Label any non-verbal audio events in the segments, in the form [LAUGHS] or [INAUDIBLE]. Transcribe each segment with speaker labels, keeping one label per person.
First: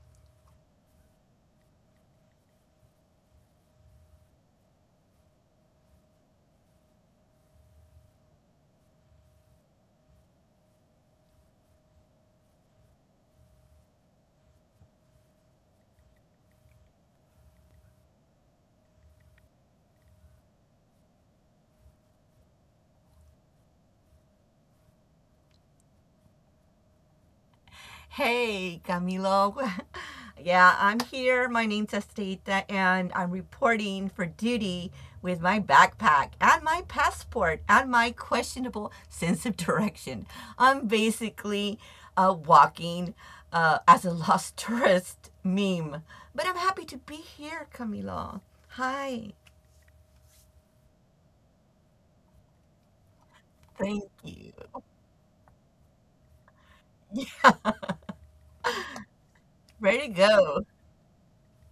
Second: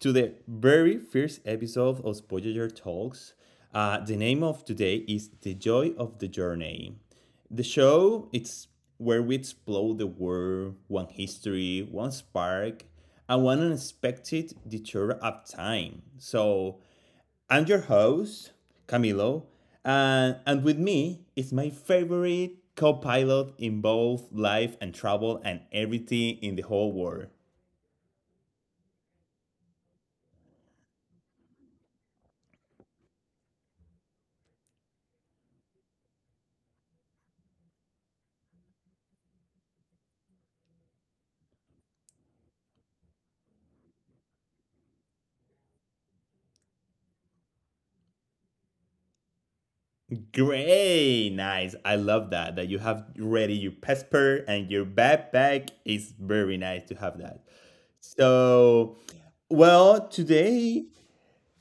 Speaker 1: to the very first episode of Voyager Talks. The name of today is The Joy of the Journey. The show it's where we explore the world, one history, one spark, and one unexpected detour of time. So I'm your host, Camilo, and, with me is my favorite co pilot in both life and travel and everything in the whole world.
Speaker 2: Hey, Camilo. [LAUGHS] Yeah, I'm here. My name's Esteta, and I'm reporting for duty with my backpack and my passport and my questionable sense of direction. I'm basically walking as a lost [LAUGHS] tourist meme, but I'm happy to be here, Camilo. Hi.
Speaker 1: Great, nice. I love that. That you have ready your
Speaker 2: Thank you.
Speaker 1: passport and your backpack is very nice to have
Speaker 2: [LAUGHS]
Speaker 1: that. So,
Speaker 2: Ready to
Speaker 1: well,
Speaker 2: go.
Speaker 1: today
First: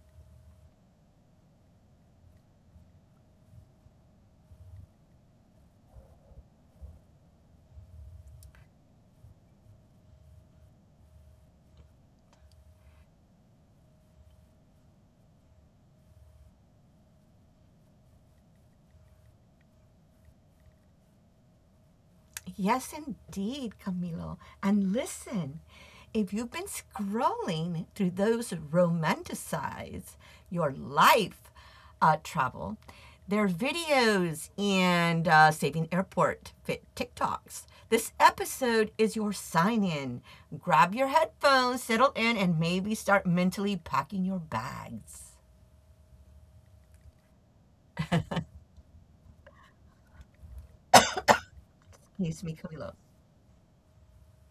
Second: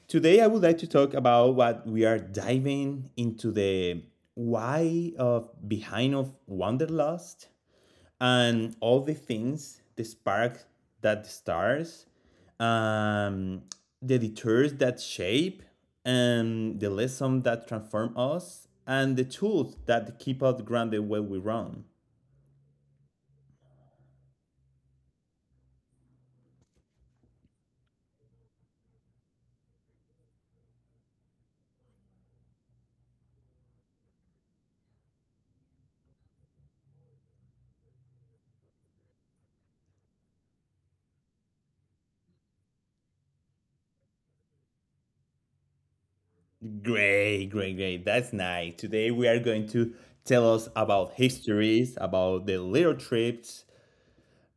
Speaker 1: today I would like to talk about what we are diving into the why of behind of wanderlust and all the things, the spark that stars, um, the detours that shape, and the lessons that transform us, and the tools that keep us grounded when we run.
Speaker 2: Yes, indeed, Camilo. And listen, if you've been scrolling through those romanticize your life travel, there are videos and Saving Airport Fit TikToks. This episode is your sign in. Grab your headphones, settle in, and maybe start mentally packing your bags.
Speaker 1: Great, great, great. That's nice. Today we are going to tell us about histories, about
Speaker 2: Excuse
Speaker 1: the
Speaker 2: me,
Speaker 1: little
Speaker 2: Camilo.
Speaker 1: trips.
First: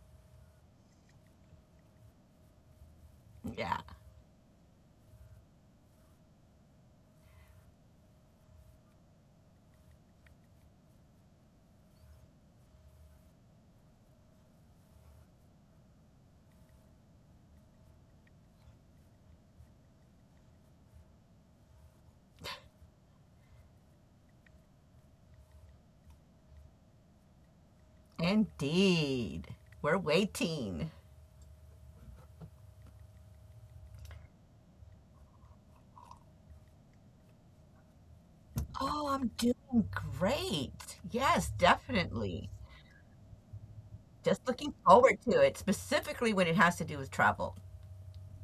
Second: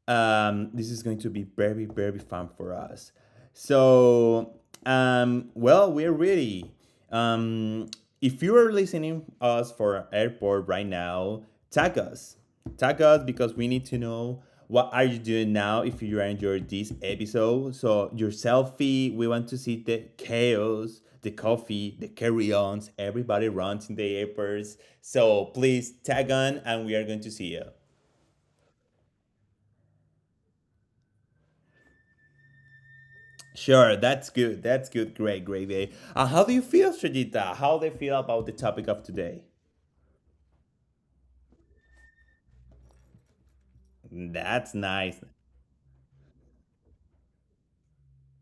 Speaker 1: This is going to be very, very fun for us.
Speaker 2: Yeah,
Speaker 1: So, well, we're ready. Um, if you are listening us for airport right now, tag us. Tag us because we need to know what are you doing now if you enjoyed this episode. So your selfie, we want to see the chaos, the coffee, the carry-ons, everybody runs in the airports. So please tag on and we are going to see you.
Speaker 2: indeed. We're waiting.
Speaker 1: Sure, that's good. That's good. Great, great day. How do you feel, Shajita? How do you feel about the topic of
Speaker 2: Oh, I'm
Speaker 1: today?
Speaker 2: doing great. Yes, definitely. Just looking
Speaker 1: That's
Speaker 2: forward
Speaker 1: nice.
Speaker 2: to it, specifically when it has to do with travel.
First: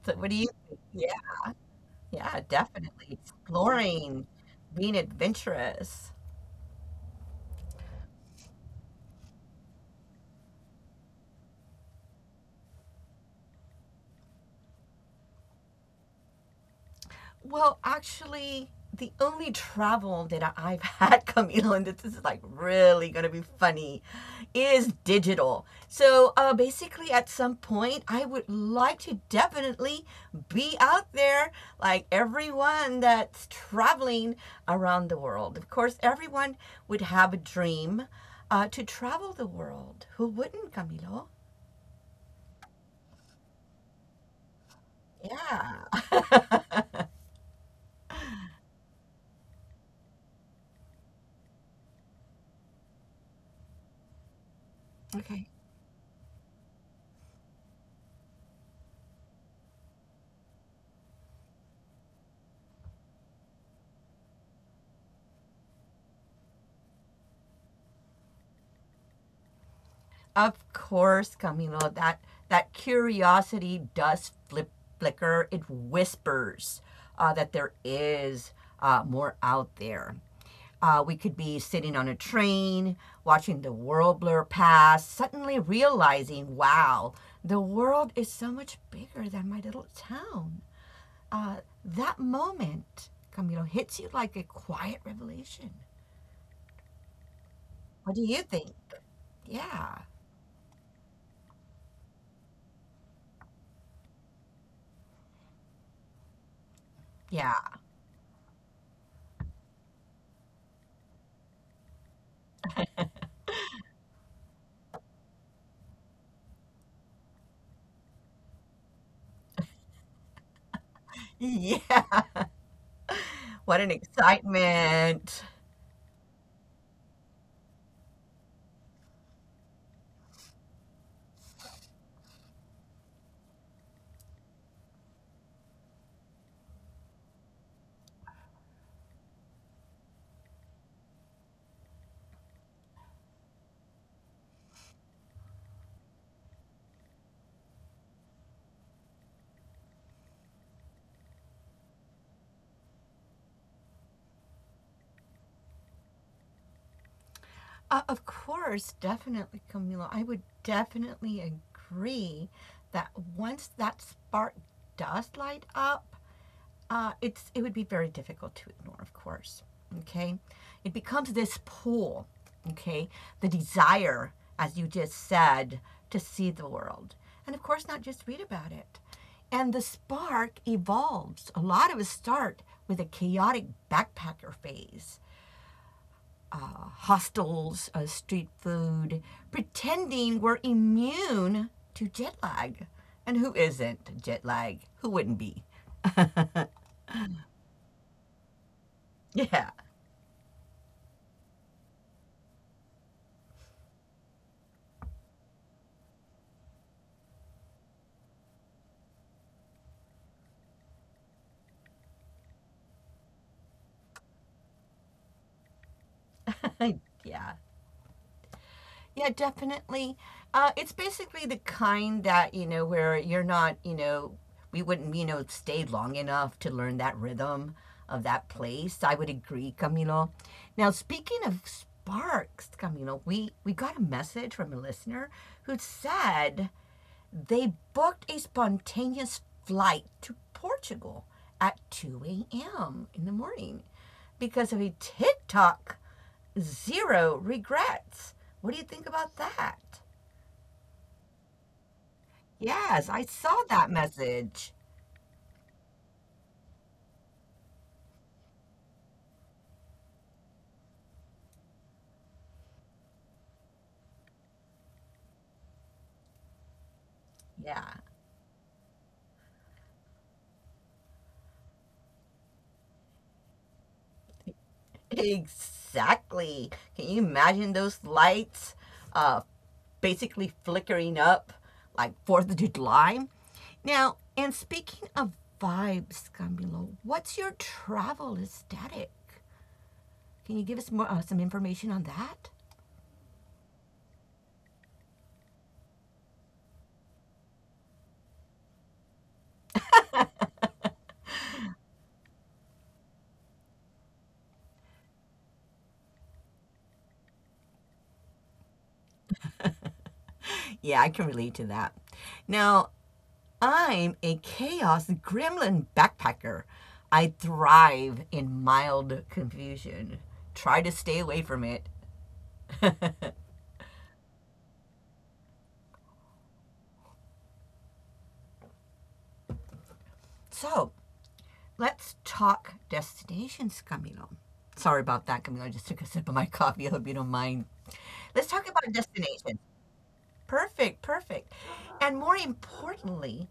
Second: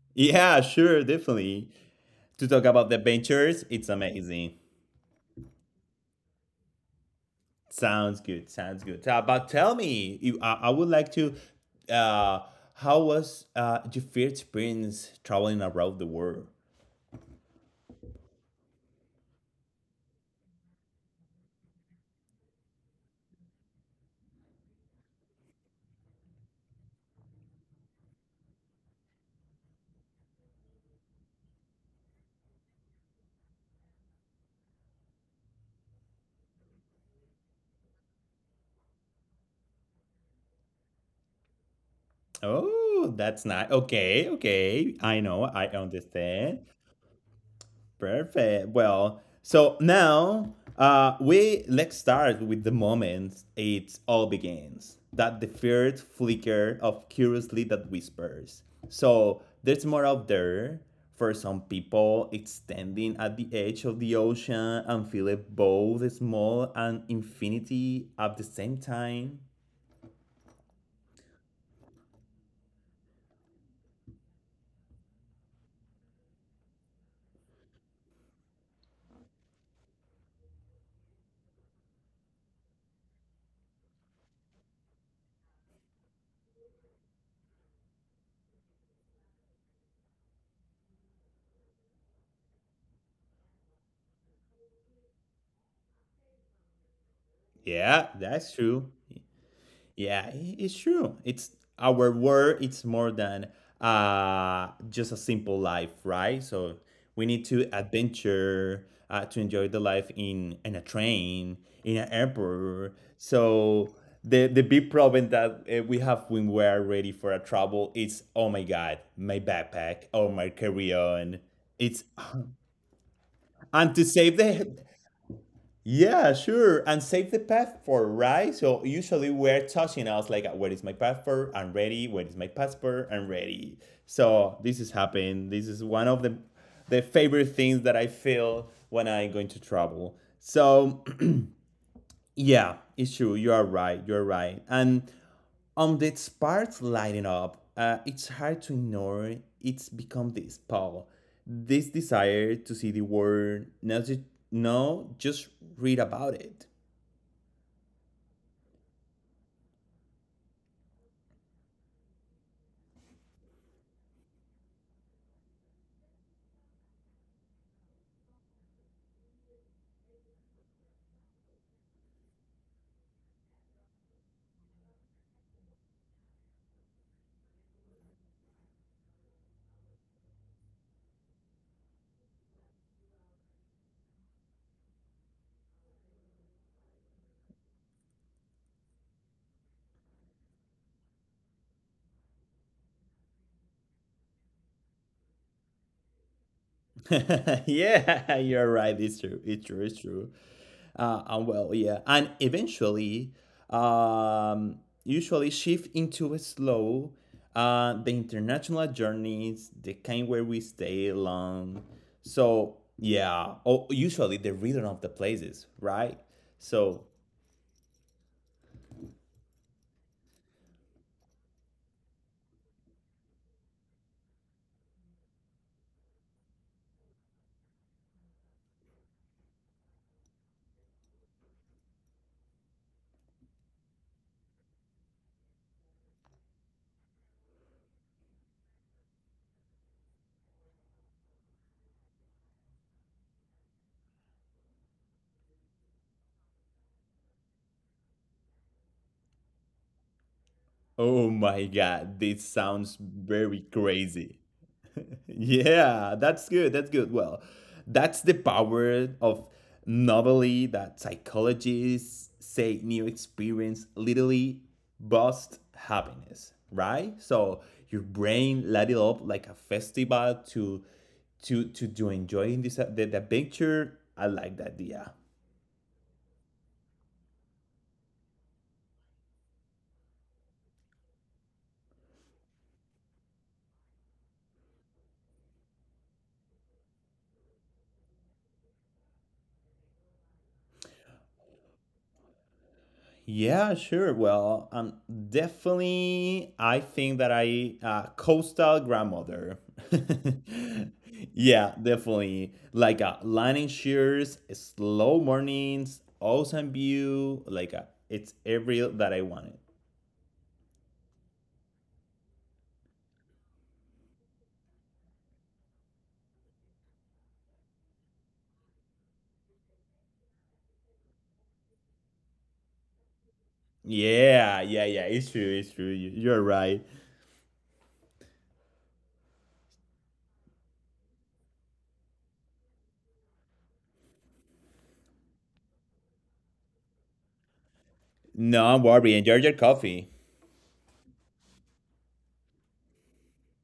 Speaker 2: So what do you
Speaker 1: Yeah,
Speaker 2: think?
Speaker 1: sure,
Speaker 2: Yeah,
Speaker 1: definitely.
Speaker 2: yeah,
Speaker 1: To talk about the
Speaker 2: definitely.
Speaker 1: adventures, it's
Speaker 2: Exploring,
Speaker 1: amazing.
Speaker 2: being adventurous.
Speaker 1: Sounds good. Sounds good. But tell me, you, I would like to. Uh, how was your first experience traveling around the world?
Speaker 2: Well, actually, the only travel that I've [LAUGHS] had, Camilo, and this is like really gonna be funny, is digital. So basically, at some point, I would like to definitely be out there like everyone that's traveling around the world. Of course, everyone would have a dream to travel the world. Who wouldn't, Camilo?
Speaker 1: Oh, that's nice. Okay, okay. I know. I understand.
Speaker 2: Yeah.
Speaker 1: Perfect. Well, so now we let's start with the moment it all begins.
Speaker 2: [LAUGHS]
Speaker 1: That the
Speaker 2: Okay.
Speaker 1: first flicker of curiously that whispers. So there's more out there. For some people, it's standing at the edge of the ocean and feeling both small and infinity at the same time.
Speaker 2: Of course, Camilo, that curiosity does flip flicker. It whispers that there is more out there. We could be sitting on a train, watching the world blur past, suddenly realizing, wow, the world is so much bigger than my little town. Uh, that moment, Camilo, hits you like a quiet revelation.
Speaker 1: Yeah,
Speaker 2: What do you
Speaker 1: that's
Speaker 2: think?
Speaker 1: true.
Speaker 2: Yeah.
Speaker 1: Yeah, it's true. It's our world. It's more than just a simple life, right? So we need
Speaker 2: Yeah.
Speaker 1: to
Speaker 2: [LAUGHS]
Speaker 1: adventure to enjoy the life in a train, in an airport. So the big problem that we have when we are ready for a travel is oh my god, my backpack or my carry on. It's
Speaker 2: Yeah.
Speaker 1: [LAUGHS]
Speaker 2: What an
Speaker 1: and to save the
Speaker 2: excitement.
Speaker 1: yeah, sure. And save the passport, right? So usually we're touching us like, where is my passport? I'm ready. Where is my passport? I'm ready. So this is happening. This is one of the favorite things that I feel when I'm going to travel. So [CLEARS THROAT] yeah, it's true. You are right. You're right. And on this part lighting up, it's hard to ignore. It's become this pull, this desire to see the world, not just, no, just read about it.
Speaker 2: Of course, definitely, Camila. I would definitely agree that once that spark does light up, it would be very difficult to ignore. Of course, okay, it becomes this pull, okay, the desire, as you just said, to see the world, and of course, not just read about it. And the spark evolves. A lot of us start with a chaotic backpacker phase hostels, street food, pretending we're immune to jet lag. And who isn't jet lag? Who wouldn't be?
Speaker 1: [LAUGHS] yeah, you're right. It's true. It's
Speaker 2: Yeah,
Speaker 1: true. It's true. And well, yeah, and eventually, um, usually shift into a slow, the international journeys, the kind where we stay long. So yeah, oh, usually the rhythm of the places, right?
Speaker 2: [LAUGHS]
Speaker 1: So
Speaker 2: yeah, yeah, definitely. It's basically the kind that, where you're not, we wouldn't, stay long enough to learn that rhythm of that place. I would agree, Camilo. Now, speaking of sparks, Camilo, we got a message from a listener who said they booked a spontaneous flight to Portugal at 2 a.m. in the morning because of a TikTok zero regrets. What do you think about that?
Speaker 1: oh my god, this sounds
Speaker 2: Yes, I
Speaker 1: very
Speaker 2: saw that
Speaker 1: crazy.
Speaker 2: message.
Speaker 1: Yeah, that's good. That's good. Well, that's the power of novelty that psychologists say new experience literally boosts happiness, right? So
Speaker 2: Yeah.
Speaker 1: your brain light it up like a festival to to enjoying this the picture. I like that idea.
Speaker 2: Exactly. Can you imagine those lights uh, basically flickering up like 4th of July? Now, and speaking of vibes, Camilo, what's your travel aesthetic? Can you give us more some information on that?
Speaker 1: Yeah, sure. Well, definitely, I think that I coastal grandmother. [LAUGHS] yeah, definitely. Like a landing shears, slow mornings, ocean view. It's every that I wanted.
Speaker 2: Yeah, I can relate to that. Now, I'm a chaos gremlin backpacker. I thrive in mild confusion. Try to stay away from it.
Speaker 1: Yeah, yeah, yeah. It's true. It's true. You're right.
Speaker 2: So, let's talk destinations, Camilo. Sorry about that, Camilo. I just took a sip of my [LAUGHS] coffee. I hope you don't mind. Let's
Speaker 1: No, I'm
Speaker 2: talk about
Speaker 1: worried. Enjoy your
Speaker 2: destinations.
Speaker 1: coffee.
Speaker 2: Perfect, perfect. And more importantly,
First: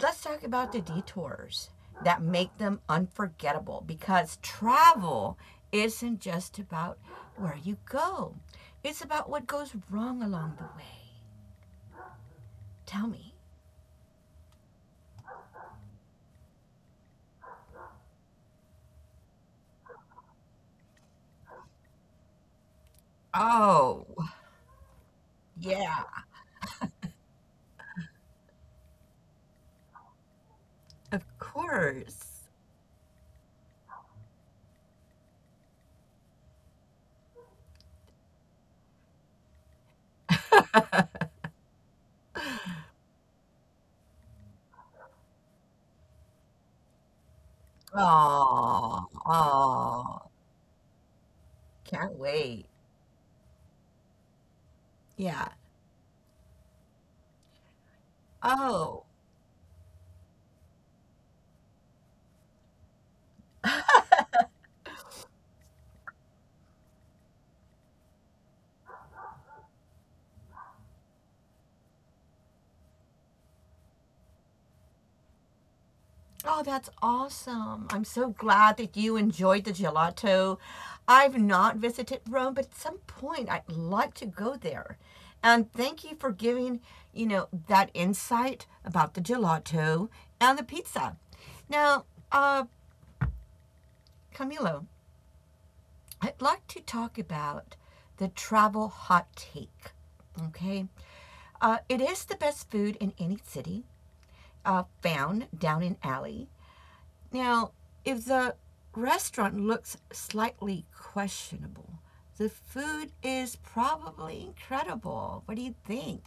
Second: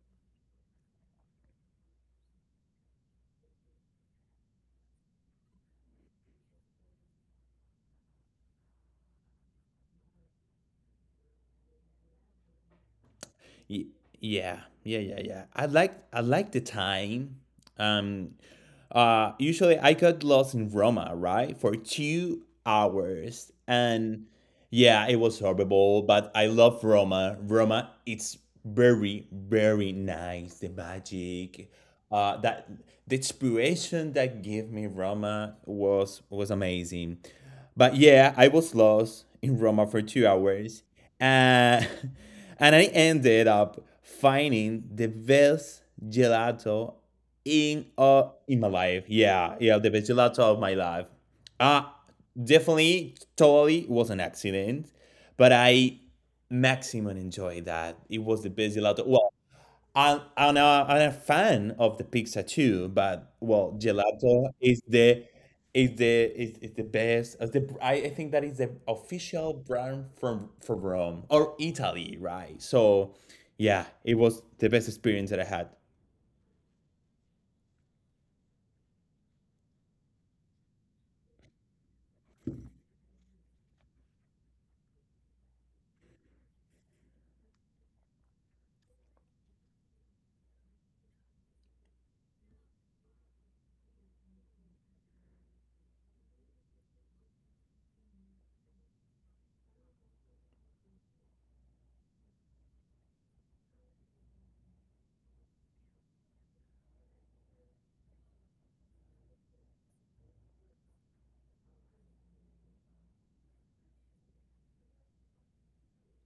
Speaker 2: let's talk about the detours that make them unforgettable because travel isn't just about where you go, it's about what goes wrong along the way. Tell me.
Speaker 1: Y- yeah, yeah, yeah, yeah. I like the time. Um, Usually I got lost in Roma, right? For 2 hours.
Speaker 2: Oh,
Speaker 1: And yeah, it was
Speaker 2: yeah,
Speaker 1: horrible, but I love Roma. Roma, it's very, very nice. The
Speaker 2: of
Speaker 1: magic,
Speaker 2: course.
Speaker 1: that the inspiration that gave me Roma was amazing. But yeah, I was lost in Roma for 2 hours. And [LAUGHS] and I ended up finding the best gelato in my
Speaker 2: Oh,
Speaker 1: life. Yeah, yeah, the best
Speaker 2: oh,
Speaker 1: gelato of my life. uh
Speaker 2: can't wait.
Speaker 1: Definitely totally was an accident,
Speaker 2: Yeah.
Speaker 1: but I maximum enjoyed that it was the best
Speaker 2: Oh,
Speaker 1: gelato. Well, I'm a fan of the pizza too, but well, gelato is is the best. I think that is the official brand from Rome or Italy, right? So yeah, it was the best experience that I had.
Speaker 2: oh, that's awesome. I'm so glad that you enjoyed the gelato. I've not visited Rome, but at some point I'd like to go there. And thank you for giving, that insight about the gelato and the pizza. Now, uh, Camilo, I'd like to talk about the travel hot take. Okay. It is the best food in any city. Found down an alley. Now, if the restaurant looks slightly questionable, the food is probably incredible. What do you think?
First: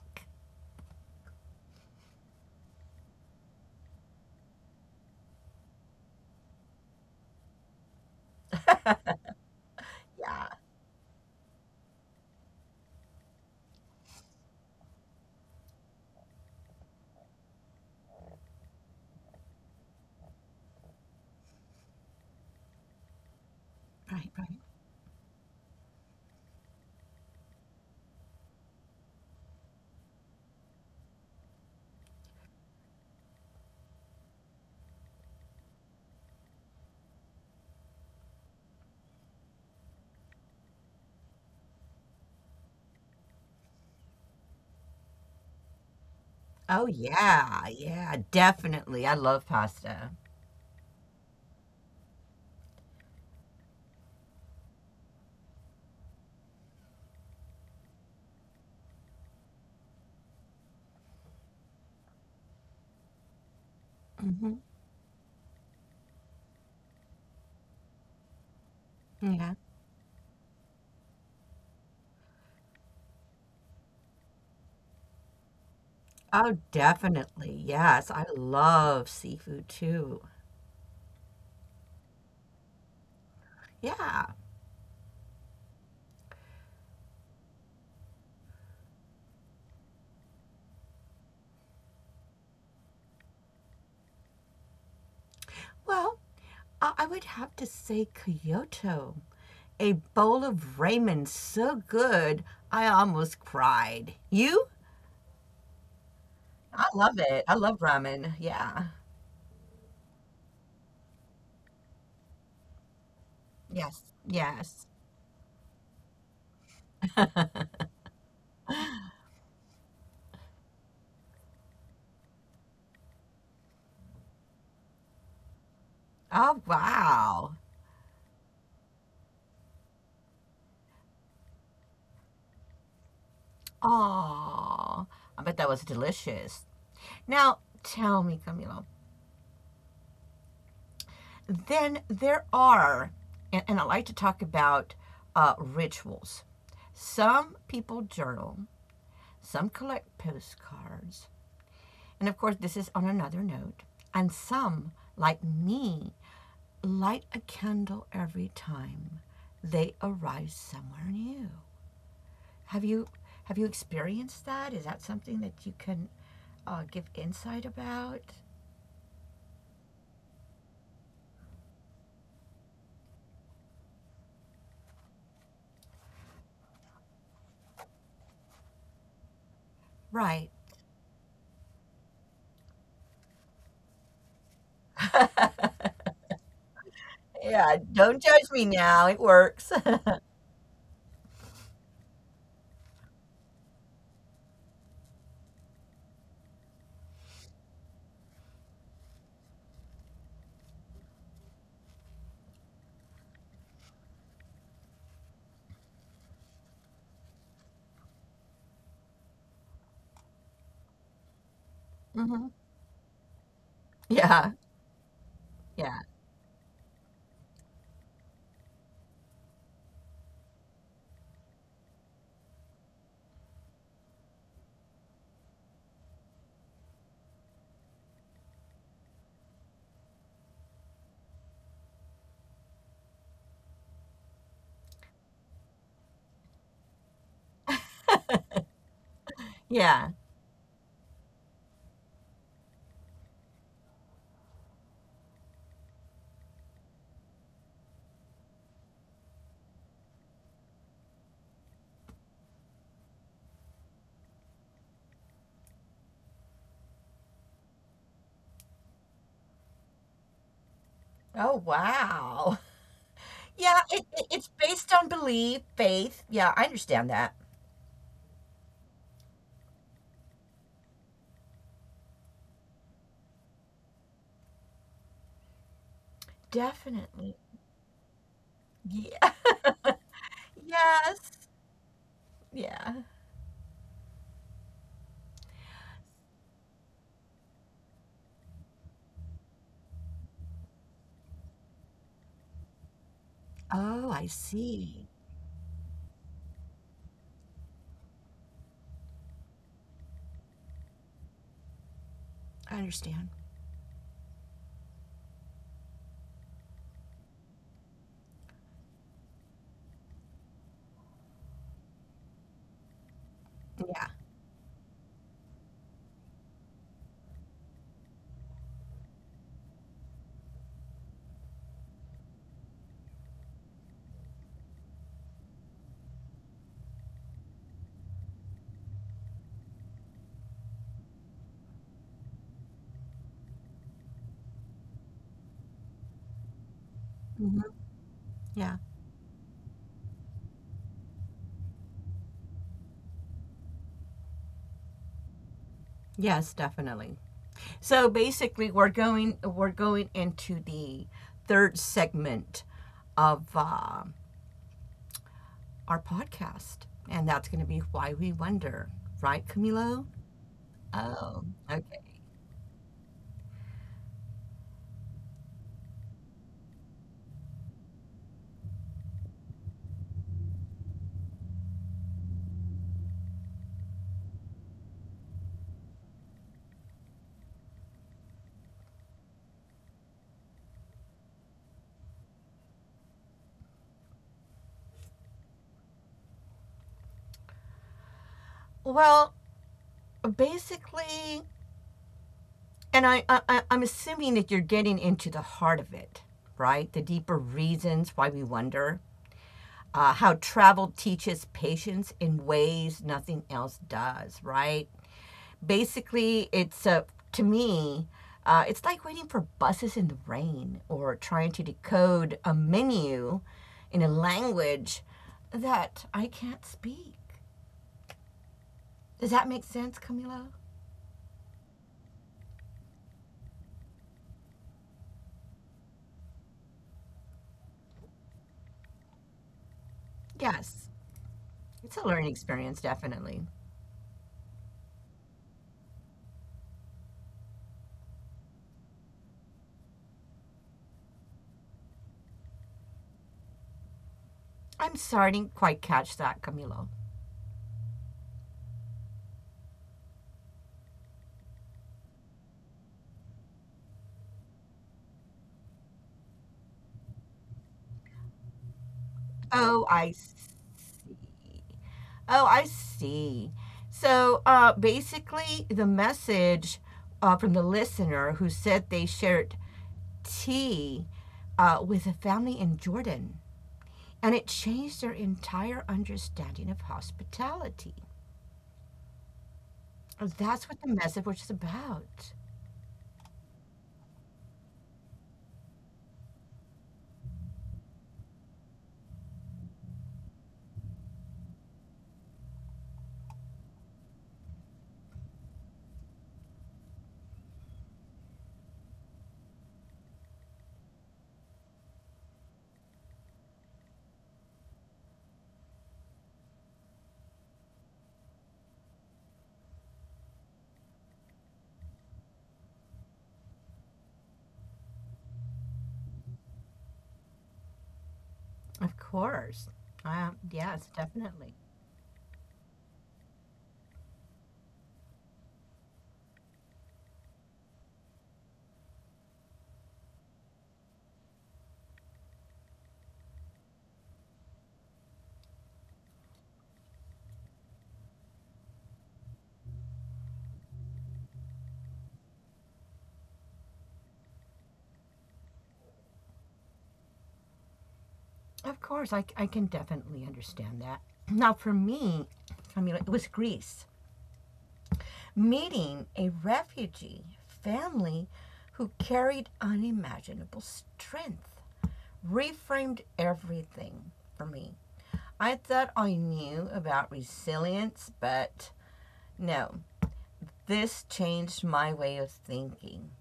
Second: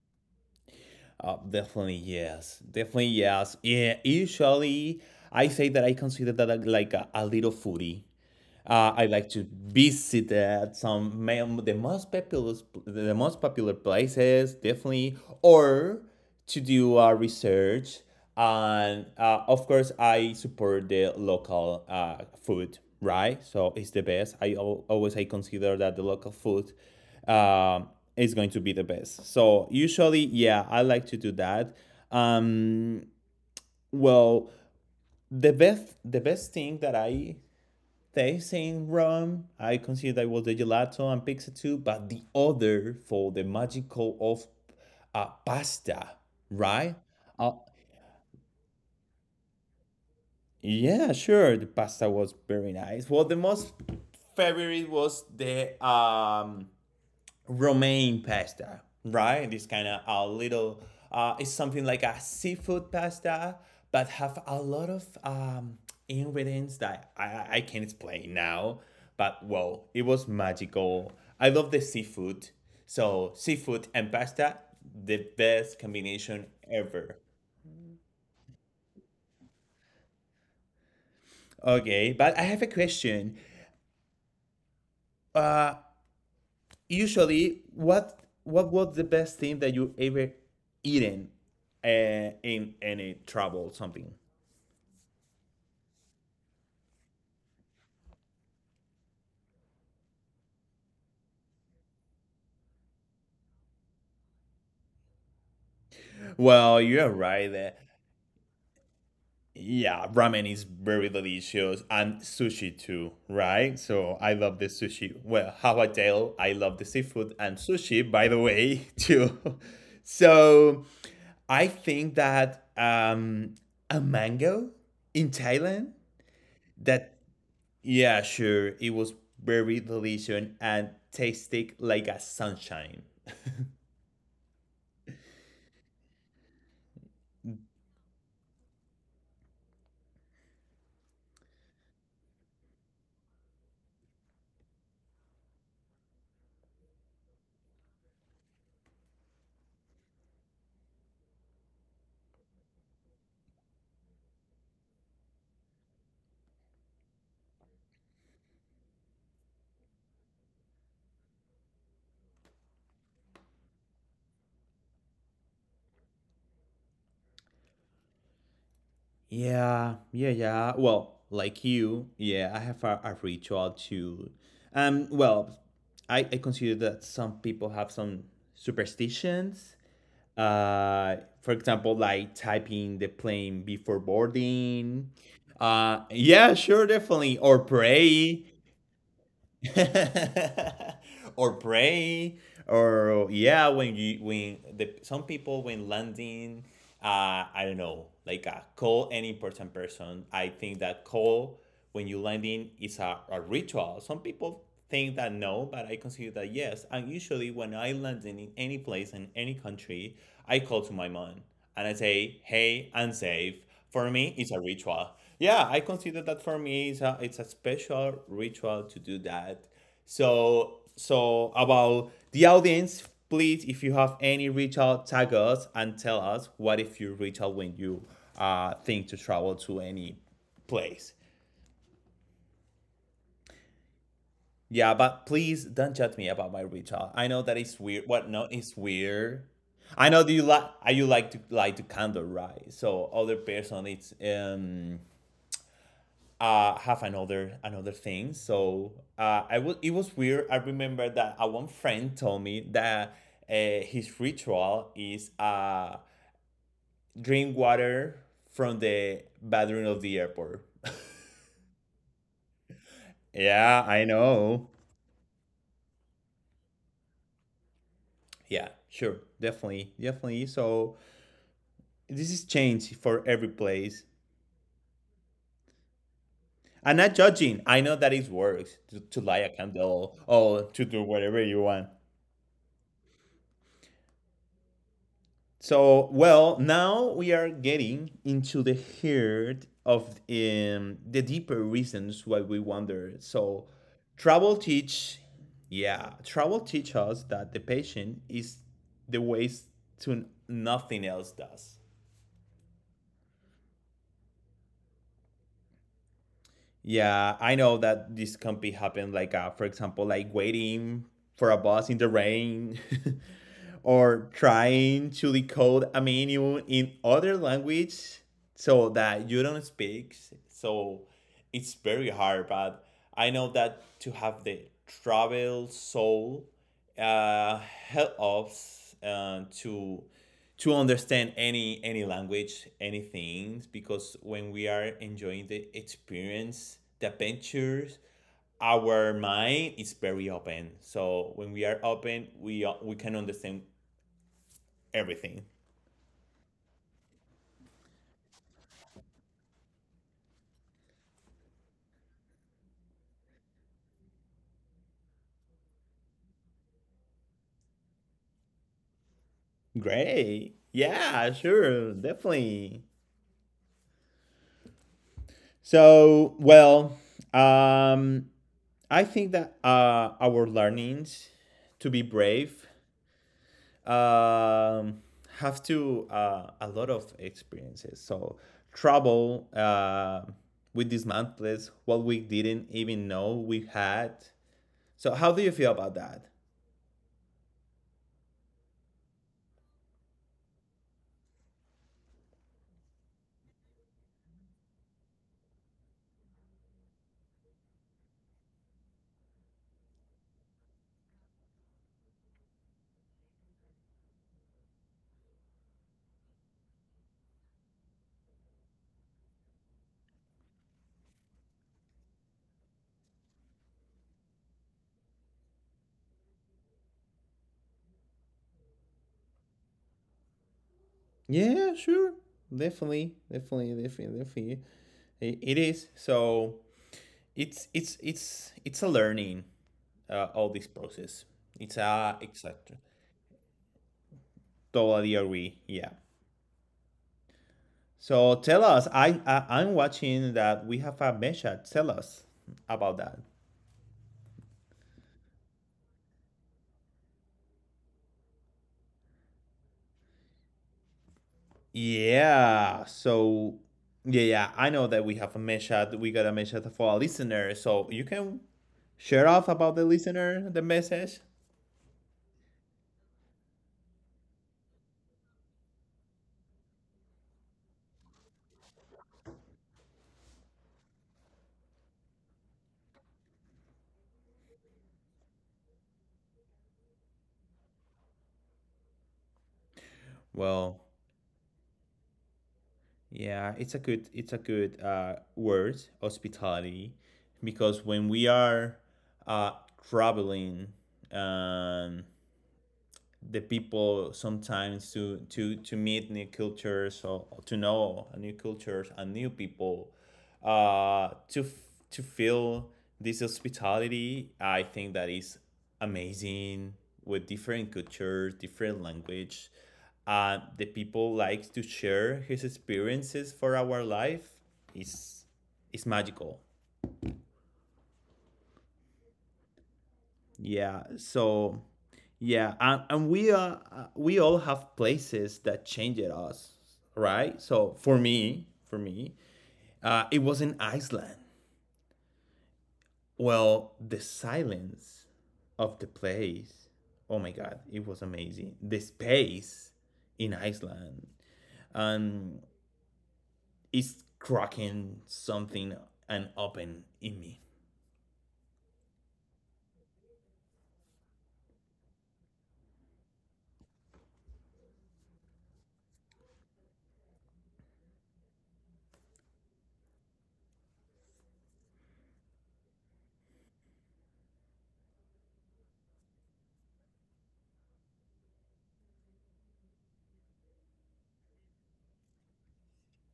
Speaker 1: Definitely yes. Definitely yes. Yeah. Usually, I say that I consider that like a little foodie. I like to visit
Speaker 2: Yeah,
Speaker 1: the most popular places definitely, or to do research. And of course, I support the local food, right? So it's the
Speaker 2: right,
Speaker 1: best.
Speaker 2: right.
Speaker 1: Always I consider that the local food um, is going to be the best. So usually, yeah, I like to do that. Um, well, the best thing that I taste in Rome, I consider that was the gelato and pizza too, but the other for the magical of pasta,
Speaker 2: Oh,
Speaker 1: right? Uh,
Speaker 2: yeah, yeah, definitely. I love pasta.
Speaker 1: yeah, sure. The pasta was very nice. Well, the most favorite was the romaine pasta, right? This kind of a little, it's something like a seafood pasta, but have
Speaker 2: Hmm.
Speaker 1: a lot of ingredients that I can't explain now. But
Speaker 2: Yeah.
Speaker 1: well, it was magical. I love the seafood. So seafood and pasta, the best combination
Speaker 2: Oh,
Speaker 1: ever.
Speaker 2: definitely. Yes, I love seafood too.
Speaker 1: Okay, but I have a question.
Speaker 2: Yeah.
Speaker 1: Uh, Usually what was the best thing that you ever eaten in any trouble or something.
Speaker 2: Well, I would have to say Kyoto. A bowl of ramen so good, I almost cried. You? I
Speaker 1: Well,
Speaker 2: love
Speaker 1: you're
Speaker 2: it. I
Speaker 1: right
Speaker 2: love
Speaker 1: that
Speaker 2: ramen. Yeah.
Speaker 1: yeah, ramen is very delicious and sushi too, right?
Speaker 2: Yes.
Speaker 1: So I love the
Speaker 2: Yes.
Speaker 1: sushi. Well, how I tell, I love the seafood and sushi, by the way [LAUGHS] too. So I think that a mango in Thailand,
Speaker 2: Oh,
Speaker 1: that
Speaker 2: wow.
Speaker 1: yeah, sure. It was very delicious and tasted like a sunshine.
Speaker 2: Oh, I bet that was delicious. Now, tell me, Camilo, then there are, and I like to talk about rituals. Some people journal, some collect postcards, and of course, this is on another note, and some, like me, light a candle every time they arrive somewhere new. Have you have you experienced that? Is that something that you can give insight about?
Speaker 1: Yeah, yeah, yeah. Well, like you, yeah, I have a ritual too. Well, I consider that some people have some superstitions.
Speaker 2: Right.
Speaker 1: For example, like typing the plane before boarding. Yeah, sure, definitely. Or
Speaker 2: Yeah. Don't judge
Speaker 1: pray.
Speaker 2: me now. It works.
Speaker 1: [LAUGHS] or pray or yeah, when you when the some people when landing, I don't know, like call any important person. I think that call when you landing is a ritual. Some people think that no, but I consider that yes. And usually when I land in any place in any country, I call to my mom and I
Speaker 2: [LAUGHS]
Speaker 1: say
Speaker 2: Hmm.
Speaker 1: hey and save. For me,
Speaker 2: Yeah.
Speaker 1: it's a ritual. Yeah, I
Speaker 2: Yeah.
Speaker 1: consider that for me it's a special ritual to do that. So so about the audience, please, if you have any ritual, tag us and tell us what if you ritual when you think to travel to any place. Yeah, but please don't judge me about my ritual. I know that it's weird. What? No, it's weird.
Speaker 2: Yeah.
Speaker 1: I know that you like. You like to candle, right? So other person, it's have another thing. So I was it was weird. I remember that a one friend told me that his ritual is drink water from the bathroom of the airport. [LAUGHS]
Speaker 2: Oh, wow. Yeah.
Speaker 1: Yeah,
Speaker 2: It,
Speaker 1: I
Speaker 2: it, it's
Speaker 1: know.
Speaker 2: based on belief, faith. Yeah, I understand that.
Speaker 1: Yeah, sure, definitely, definitely. So this is changed for every place. I'm not
Speaker 2: Definitely.
Speaker 1: judging. I know that it works
Speaker 2: Yeah.
Speaker 1: to light a candle
Speaker 2: [LAUGHS]
Speaker 1: or to do
Speaker 2: Yes.
Speaker 1: whatever you want.
Speaker 2: Yeah.
Speaker 1: So, well, now we are getting into the heart of the deeper reasons why we wander. So,
Speaker 2: Oh, I
Speaker 1: travel
Speaker 2: see.
Speaker 1: teach, yeah, travel teach us that the patient is the ways to nothing else does.
Speaker 2: I understand.
Speaker 1: Yeah, I know that this can be happen like for example, like waiting for a bus in the rain [LAUGHS]
Speaker 2: Yeah.
Speaker 1: or trying to decode a menu in other language so that you don't speak. So it's very hard, but I know that to have the travel soul uh, help us to understand any language, anything. Because when we are enjoying the experience, the
Speaker 2: Hmm.
Speaker 1: adventures,
Speaker 2: Yeah.
Speaker 1: our mind is very open. So when we are open, we can understand everything.
Speaker 2: Yes, definitely. So basically, we're going into the third segment of our podcast, and that's going to be why we wonder, right, Camilo?
Speaker 1: Great. Yeah,
Speaker 2: Oh, okay.
Speaker 1: sure, definitely. So well, um, I think that our learnings to be brave, um, have to a lot of experiences. So trouble with dismantles, what we didn't even know we had. So how do you feel about that?
Speaker 2: Well, basically, and I'm assuming that you're getting into the heart of it, right? The deeper reasons why we wonder. How travel teaches patience in ways nothing else does, right? Basically, it's a to me, it's like waiting for buses in the rain or trying to decode a menu in a language that I can't speak. Does that make sense, Camilo?
Speaker 1: Yeah, sure, definitely, definitely, definitely, definitely. It is. So it's a learning all this
Speaker 2: Yes,
Speaker 1: process. It's
Speaker 2: it's a
Speaker 1: a
Speaker 2: learning
Speaker 1: exact
Speaker 2: experience, definitely.
Speaker 1: totally agree. Yeah. So tell us, I'm watching that we have a measure. Tell us about that.
Speaker 2: I'm sorry, I didn't quite catch that, Camilo.
Speaker 1: Yeah. So yeah, yeah. I know that we have a measure. We got a measure for a listener. So you can share off about
Speaker 2: Oh,
Speaker 1: the listener, the message.
Speaker 2: I see. So basically, the message from the listener who said they shared tea with a family in Jordan. And it changed their entire understanding of hospitality. That's what the
Speaker 1: Well,
Speaker 2: message was about.
Speaker 1: yeah, it's a good word, hospitality, because when we are uh, traveling, um, the people sometimes to meet new cultures or to know new cultures and new people uh to to feel this hospitality. I think that is amazing with different cultures, different language. The people likes to share his experiences for our life is is magical.
Speaker 2: Of course.
Speaker 1: Yeah.
Speaker 2: Yes, definitely.
Speaker 1: Yeah, and we are we all have places that changed us, right? So for me, for me, it was in Iceland. Well, the silence of the place. Oh my God, it was amazing. The space in Iceland, um, is cracking something and open in me.
Speaker 2: Of course, I can definitely understand that. Now, for me, I mean, it was Greece. Meeting a refugee family who carried unimaginable strength reframed everything for me. I thought I knew about resilience, but no, this changed my way of thinking.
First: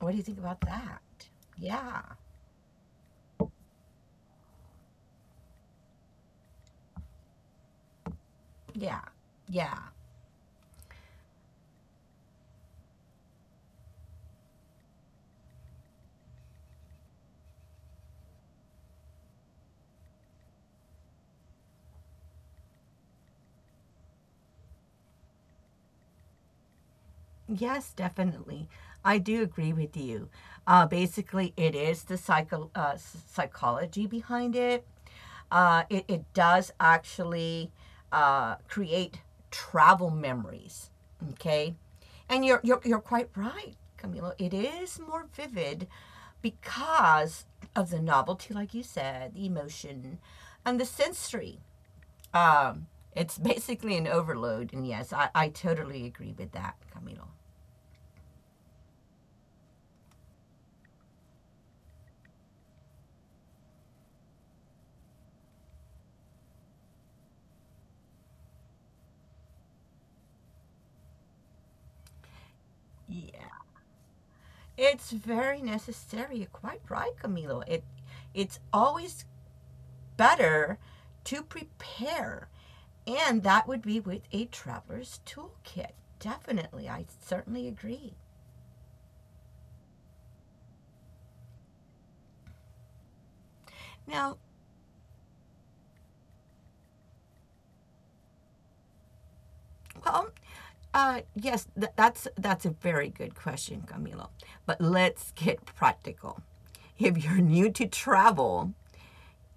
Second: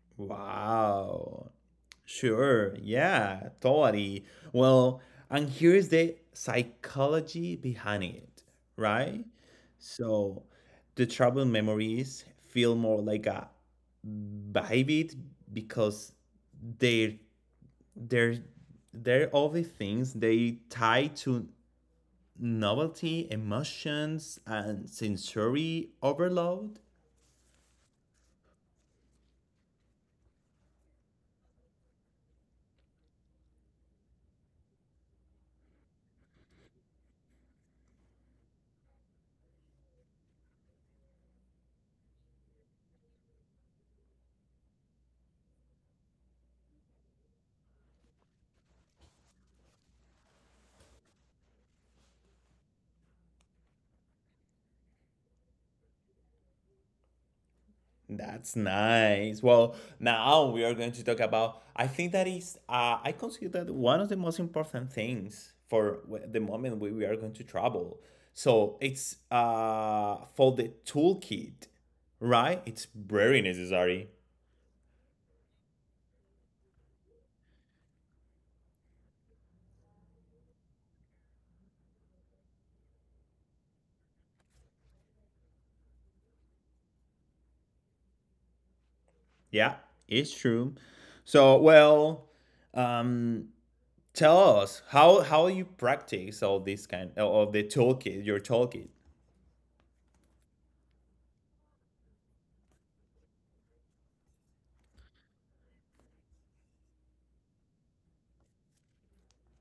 Speaker 2: What do you think about that?
Speaker 1: Wow.
Speaker 2: Yeah,
Speaker 1: Sure. Yeah, totally. Well, and here's the psychology behind it,
Speaker 2: yeah,
Speaker 1: right?
Speaker 2: yeah.
Speaker 1: So the troubled memories feel more like a vivid because they're they're they're all the things they tie to novelty, emotions, and sensory overload.
Speaker 2: Yes, definitely. I do agree with you. Basically, it is the psychology behind it. It does actually create travel memories. Okay. And you're quite right, Camilo. It is more vivid because of the novelty, like you said, the emotion, and the sensory. Um, it's [LAUGHS] basically an overload. And yes, I totally agree with that, Camilo.
Speaker 1: That's nice. Well, now we are going to talk about. I think that is, I consider that one of the most important things for the moment we are going to travel. So it's for the toolkit, right? It's very
Speaker 2: Yeah.
Speaker 1: necessary.
Speaker 2: It's very necessary. You're quite right, Camilo. It's always better to prepare, and that would be with a traveler's toolkit. Definitely. I certainly agree.
Speaker 1: Yeah, it's true. So, well, um, tell
Speaker 2: Now,
Speaker 1: us how you practice all this kind of the toolkit, your toolkit.
Speaker 2: well, yes, that's a very good question, Camilo. But let's get practical. If you're new to travel,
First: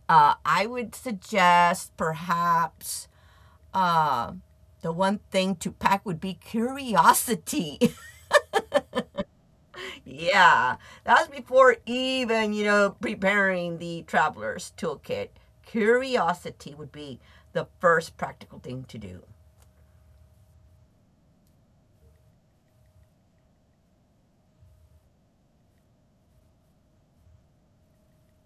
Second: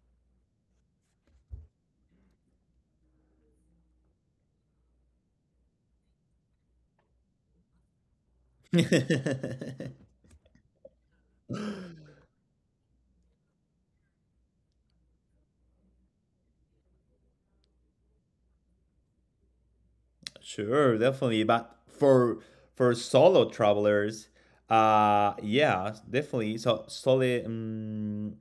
Speaker 2: I would suggest perhaps uh, the one thing to pack would be curiosity. [LAUGHS]
Speaker 1: [LAUGHS]
Speaker 2: Yeah, that's before even, preparing the traveler's toolkit. Curiosity would be the first practical thing to do.
Speaker 1: Sure, definitely. But for solo travelers, yeah, definitely. So soli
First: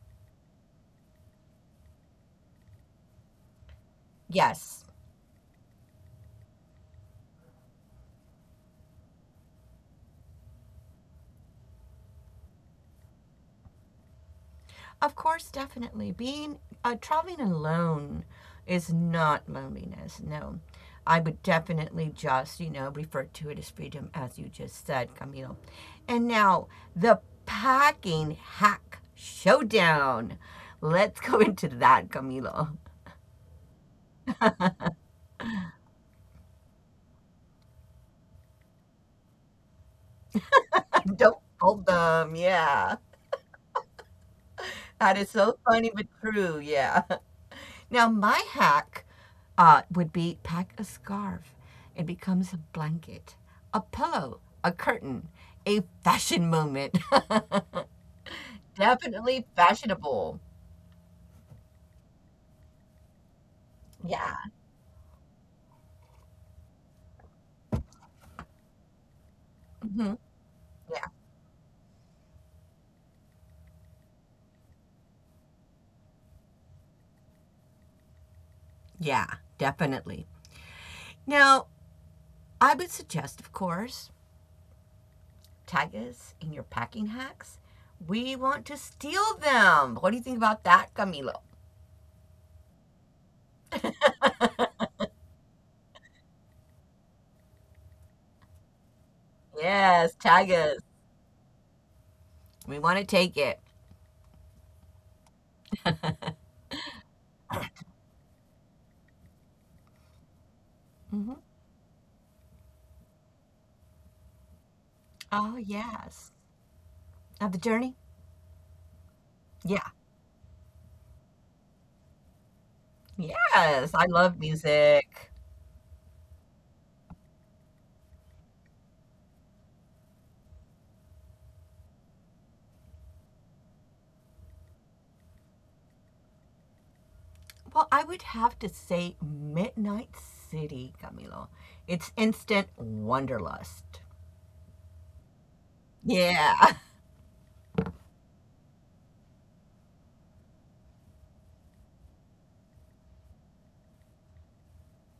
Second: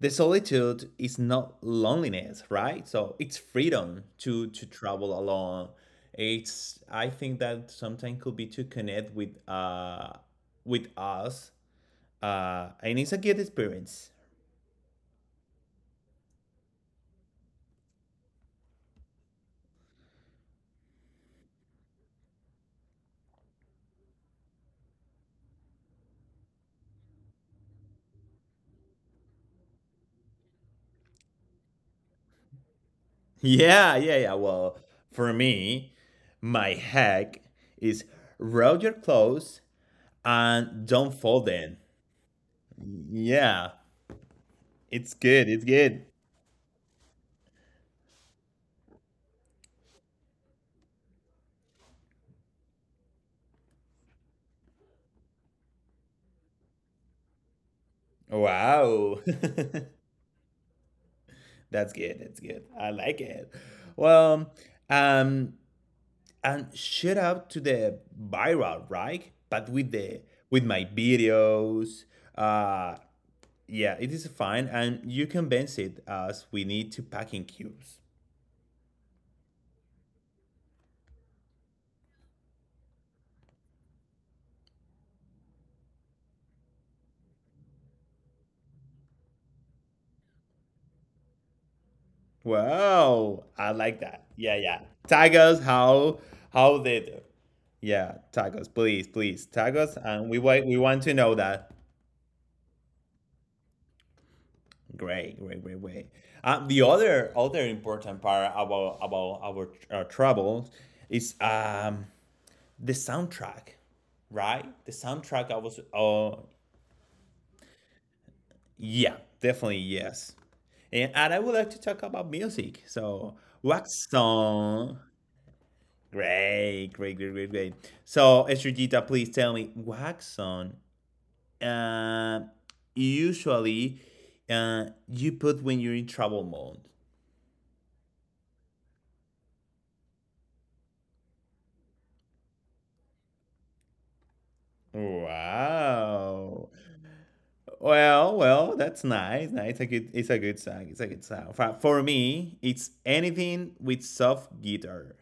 Speaker 1: the solitude is not loneliness, right? So it's freedom to
Speaker 2: Yes.
Speaker 1: travel alone. It's I think that sometimes could be to connect with us. And it's a good experience. [LAUGHS]
Speaker 2: Of course, definitely. Being traveling alone is not loneliness. No. I would definitely just, refer to it as freedom, as you just said, Camilo. And now, the packing hack showdown. Let's go [LAUGHS] into that, Camilo.
Speaker 1: Yeah. Well, for me, my hack is roll your clothes and don't
Speaker 2: Don't
Speaker 1: fold in.
Speaker 2: fold them, yeah.
Speaker 1: Yeah, it's
Speaker 2: That is
Speaker 1: good.
Speaker 2: so
Speaker 1: It's
Speaker 2: funny
Speaker 1: good.
Speaker 2: but true, yeah. [LAUGHS] Now my hack would be pack a scarf. It becomes a blanket, a pillow, a curtain, a fashion moment. [LAUGHS]
Speaker 1: Wow,
Speaker 2: Definitely
Speaker 1: [LAUGHS]
Speaker 2: fashionable.
Speaker 1: that's good. That's good. I like it.
Speaker 2: Yeah.
Speaker 1: Well, um, and shout out to the viral, right? But
Speaker 2: Hmm.
Speaker 1: with my
Speaker 2: Yeah.
Speaker 1: videos, uh, yeah, it is fine, and you convince it as we need to pack in cubes.
Speaker 2: Yeah, definitely. Now, I would suggest, of course, tag us in your packing hacks. We want to steal them. What do you think about that, Camilo?
Speaker 1: Wow, I like that. Yeah, yeah. Tag us how they do. Yeah, tag us, please, please tag us,
Speaker 2: Yes,
Speaker 1: and we
Speaker 2: tag
Speaker 1: wait. We
Speaker 2: us.
Speaker 1: want to know that.
Speaker 2: We want to take it.
Speaker 1: Great. The other
Speaker 2: [COUGHS] [CLEARS THROAT]
Speaker 1: important part about our travels is
Speaker 2: Hmm.
Speaker 1: the soundtrack, right? The soundtrack. I
Speaker 2: Oh,
Speaker 1: was
Speaker 2: yes.
Speaker 1: oh
Speaker 2: Of the journey?
Speaker 1: yeah, definitely
Speaker 2: Yeah.
Speaker 1: yes. And I would like to talk about music. So,
Speaker 2: Yeah.
Speaker 1: what
Speaker 2: Yes, I love
Speaker 1: song?
Speaker 2: music.
Speaker 1: Great. So, Estrellita, please tell me, wax on. Uh, Usually, you put when you're in travel mode.
Speaker 2: Well, I would have to say Midnight City, Camilo. It's instant wanderlust.
Speaker 1: Wow.
Speaker 2: Yeah.
Speaker 1: Well, well, that's nice. Nice. It's a good. It's a good song. It's a good song. For me, it's anything with soft guitar.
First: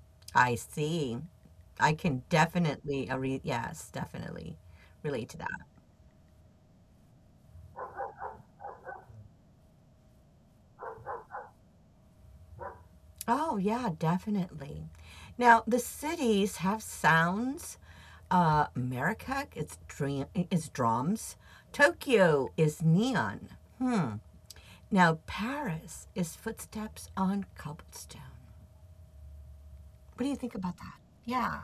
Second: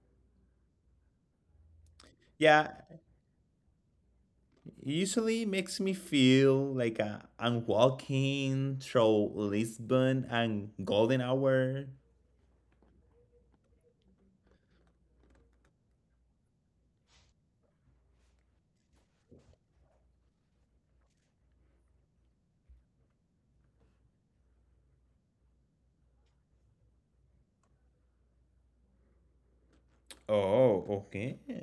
Speaker 2: [LAUGHS] I see. I can
Speaker 1: Yeah,
Speaker 2: definitely, yes, definitely relate to
Speaker 1: usually
Speaker 2: that.
Speaker 1: makes me feel like I'm walking through Lisbon and golden hour.
Speaker 2: Oh, yeah, definitely. Now, the cities have sounds. Marrakech is drums. Tokyo is neon. Hmm. Now, Paris is footsteps on cobblestone. What do you think about
Speaker 1: Oh,
Speaker 2: that?
Speaker 1: okay.
Speaker 2: Yeah,